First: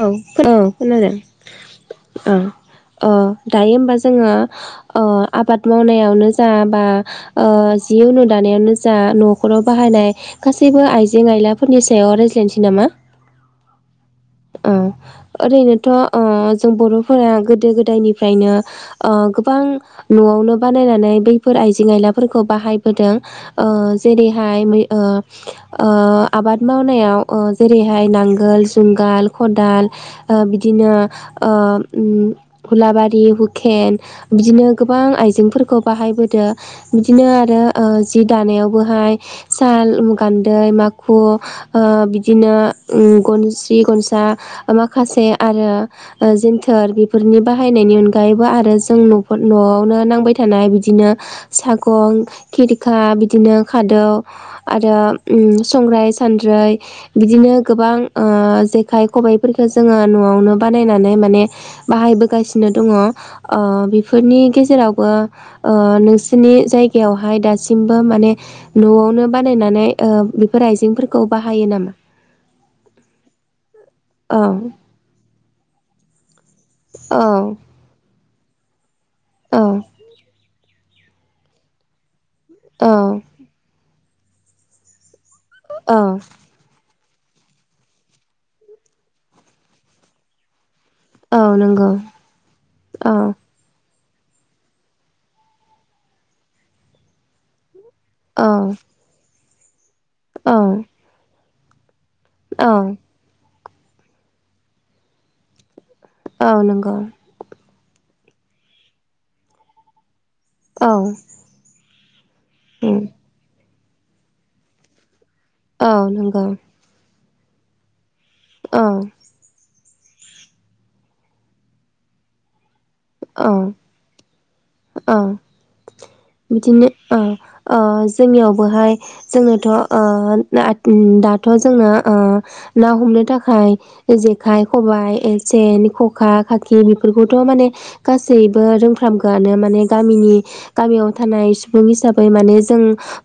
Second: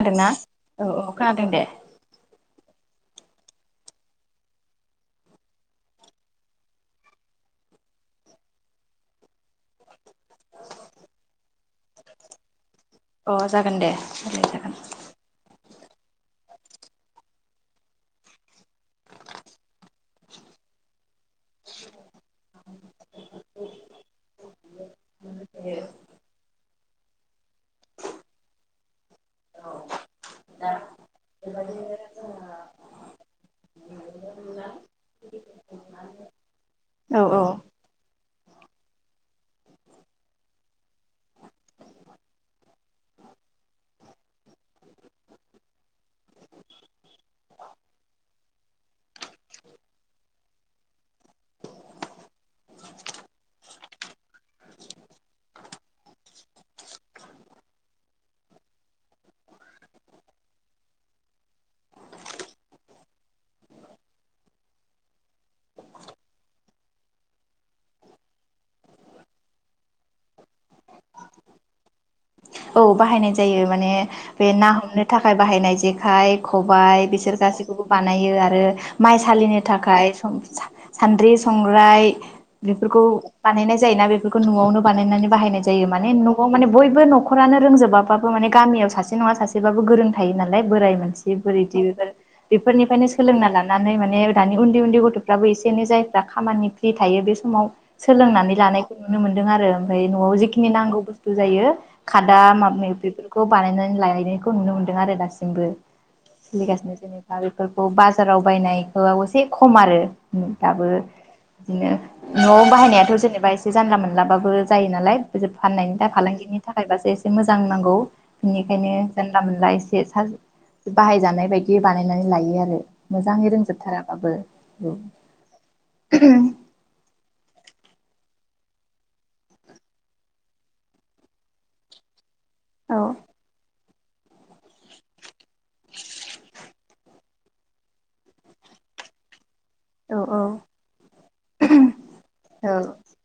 खोनादोंना औ-औ औ औ खोनादों दे औ अ दायो होमबा जोंङो आबाद मावनायावनो जा बा जि उ नु दानायावनो जा नखराव बाहायनाय गासैबो आइजें आइलाफोरनि सायाव रायज्लायनोसै नामा। अ जागोन दे। रायलाय जागोन अओ रैनो थ जों बरफोरा गोदो गोदायनिफ्रायनो गोबां न'आवनो बानायनानै बैफोर आइजें आइलाफोरखौ बाहायबोदों। जेरैहाय आबाद मावनायाव। अ जेरैहाय नांगोल जुंगाल। खदाल ओ बिदिनो ओ हुलाबारि हुकेन बिदिनो गोबां आइजेंफोरखौ बाहायबोददों औ बिदिनो औ आरो जि- दानायावबोहाय साल गान्दै माखु बिदिनो गनस्रि गन- दा माखासे आरो जन्थोर बेफोरनि बाहायनायनि अनगायैबो आरो जों नआवनो नांबाय थानाय बिदिनो सागं खेरिखा बिदिनो खादौ आरो संग्राय सान्द्रै बिदिनो गोबां- आखाय खबाइफोरखौ जोङो न'आवनो बानायनानै माने बाहायबोगासिनो दङ बेफोरनि गेजेरावबो नोंसोरनि जायगायावहाय दासिमबो माने नआवनो बानायनानै बेफोर आइजेंफोरखौ बाहायो नामा। औ बाहायनाय जायो माने औ बे ना हमनो थाखाय बाहायनाय। जेखाय खबायाइ औ बिसोर गासैखौबो बानायो आरो। आरो माइ औ सालिनो थाखाय सम सान्द्रि संग्राय बेफोरखौ औ बानायनाय जायोना बे - बेखौ न'आवनो बानायनानै। बाहायनाय जायो औ माने न'आव माने बयबो न'। न'खरानो रोंजोबाबो माने गामियाव सासे नङा सासेबाबो गोरों थायो नालाय बोराय।। औ नंगौ [unintelligible] बेफोरनिफ्रायनो औ सोलोंना लानानै माने। मे दानि उन्दै उन्दै गथ'फ्राबो एसे एनै जायफ्रा खामानि फ्रि थायो बे समाव औ सोलोंनानै लानायखौ नुनो मोनो। दों आरो न'आव औ जिखिनि नांगौ बुस्थु बुजायो खादा औ माबा माइबि बेफोरखौ बानायनानै लायनायखौ नुनो मोनदों आरो दासिमबो। औ सलिगासि नंगौ जेनबा बेफो बेफोरखौ बाजाराव बायनायखौ एसे खम आरो औ दाबो बिदिनो न'आव बाहायनायाथ' जेनेबा एसे जानला मोनलाबाबो जायो नालाय फोजोब औ फाननायनि दा नंगौ फालांगिनि बासो एसे मोजां नांगौ। औ बिनिखायनो जानला मोनला एसे [unintelligible] बाहायजानाय बायदि बानायनानै लायो आरो। मोजाङै औ रोंजोबथाराबाबो औ मिथिनो ओ ओ जोंनियावबोहाय जोंनोथ' ओ ना दाथ' जोंनो ओ ना औ हमनो थाखाय जेखाइ खबाइ एस सेन, खखा, खाखि, बेफोरखौ ट माने गासैबो रोंफ्रामगोआनो मान औ गामिनि गामियाव थानाय सुबुं हिसाबै माने जों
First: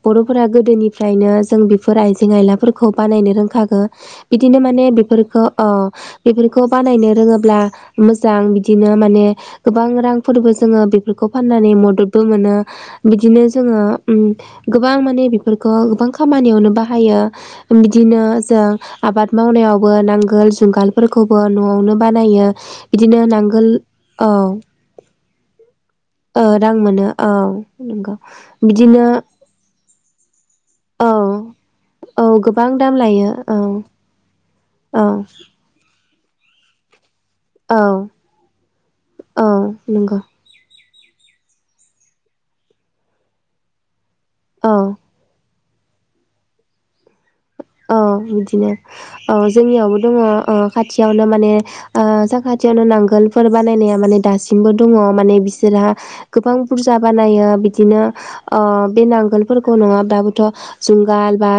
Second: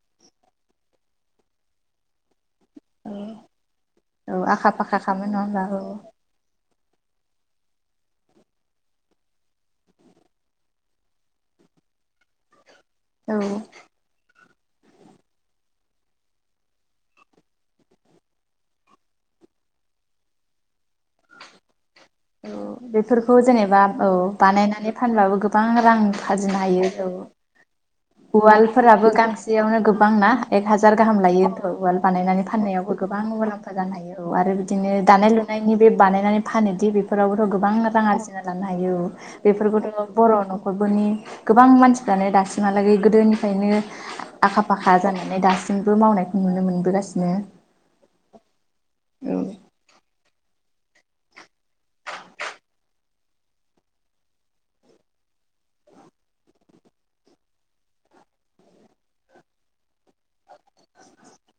बर' फुरा गोदोनिफ्रायनो जों बेफोर आइजें आइला फोरखो बानायनो रोंखागो औ बिदिनो आखा माने फाखा खामो बेफोरखो नङा ओ होमबा बेफोरखो खौ बानायनो रोङोब्ला मोजां बिदिनो माने गोबां रांफोरबो जोङो बेफोरखौ फाननानै मददबो मोनो। औ बिदिनो जोङो उम्म गोबां माने बेफोरखौ गोबां खामानियावनो बाहायो बिदिनो जों आबाद मावनायावबो नांगोल जुंगाल फोरखौबो न'आवनो बानायो औ बिदिनो नांगोल औ बायनानै फानबाबो गोबां रां ओ फाजिनो रां हायो औ मोनो नंगौ औ बिदिनो उवालफोराबो गांसेयावनो गोबां ना एक हाजार हाजार औ गाहाम लायो औ उवाल औ बानायनानै गोबां दाम फाननायावबो गोबां लायो औ मुलाम्फा जानो हायो औ आरो बिदिनो औ दानाय लुनायनि बे बानायनानै फानोदि बेफ फोरावबोथ' गोबां औ रां आरजिना लानो हायो औ बेफोरखौथ' बर' न'ख नि गोबां मानसिफ्रानो दासिमानो लागै गोदोनिफ्रायनो आखा औ फाखा जानानै दासि जोंबो मावनायखौ नुनो मोनबोगासिनो। औ बिदिनो औ जोंनियावबो दङ। साखाथियावनो माने ओ साखाथियावनो नांगोलफोर बानायनाया माने दासिमबो दङ माने बिसोरहा गोबां बुरजा बानायो बिदिनो ओ बे नांगोलफोरखौ नङाबाबोथ' जुंगाल बा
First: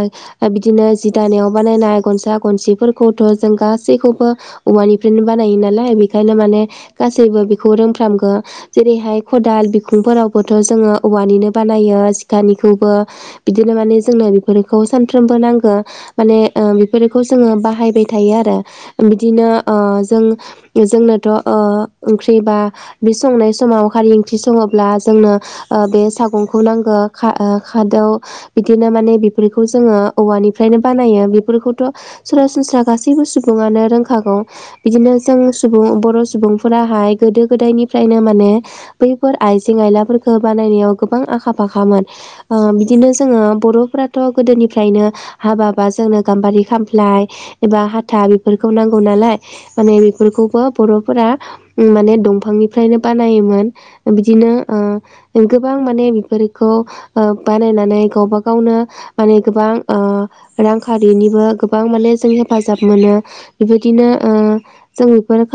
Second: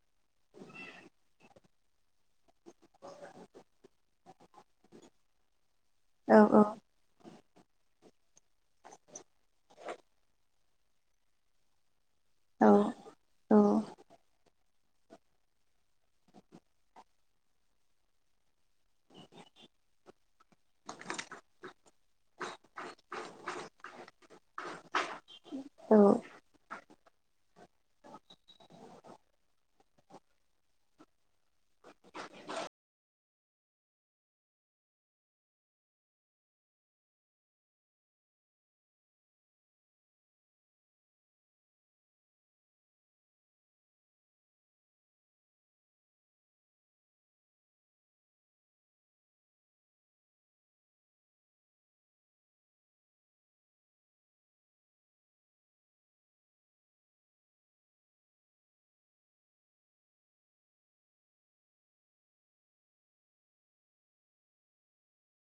बिदिनो जि दानायाव बानायनाय गनसा गनसिफोरखौथ' जों गासैखौबो औवानिफ्रायनो बानायो नालाय बेखायनो माने औ गासैबो बेखौ रोंफ्रामगो जेरैहाय खदाल बिखुंफोरावबोथ' जोङो औवानिनो बानायो। औ दानिखौबो बिदिनो माने जोंनो बिफोर खौ सानफ्रोमबो नांगौ। खो माने ओ बेफोरखौ जोङो बाहायबाय थायो आरो बिदिनो ओ जों-जोंनोथ' ओ ओंख्रिबा बे संनाय समाव खारै ओंख्रि सङोब्ला जोंनो ओ औ बे सागंखौ नांगो खा ओ खादौ बिदिनो माने बेफोरखौ जोङो औवानि फ्रायनो बानायो बेफोरखौथ' सरासनस्रा गासैबो सुबुङानो रोंखागौ बिदिनो जों सुबुं बर' सुबुंफोराहाय गोदो गोदायनिफ्रायनो माने बैफोर आइजें आयलाफोरखौ बानायनायाव गोबां आखा फाखामोन ओ बिदिनो जोङो बर'फोराथ' गोदोनिफ्रायनो हाबा बा जोंनो गाम्बारि खामफ्लाय एबा हाथा बेफोरखौ नांगौ नालाय माने बेफोरखौबो बर'फोरा उम माने दंफांनिफ्रायनो बानायोमोन बिदिनो ओ गोबां माने बेफोरखौ ओ बानायनानै गावबा गावनो माने गोबां ओ रांखारिनिबो गोबां माने जों हेफाजाब मोनो बेबायदिनो ओ जों बेफोर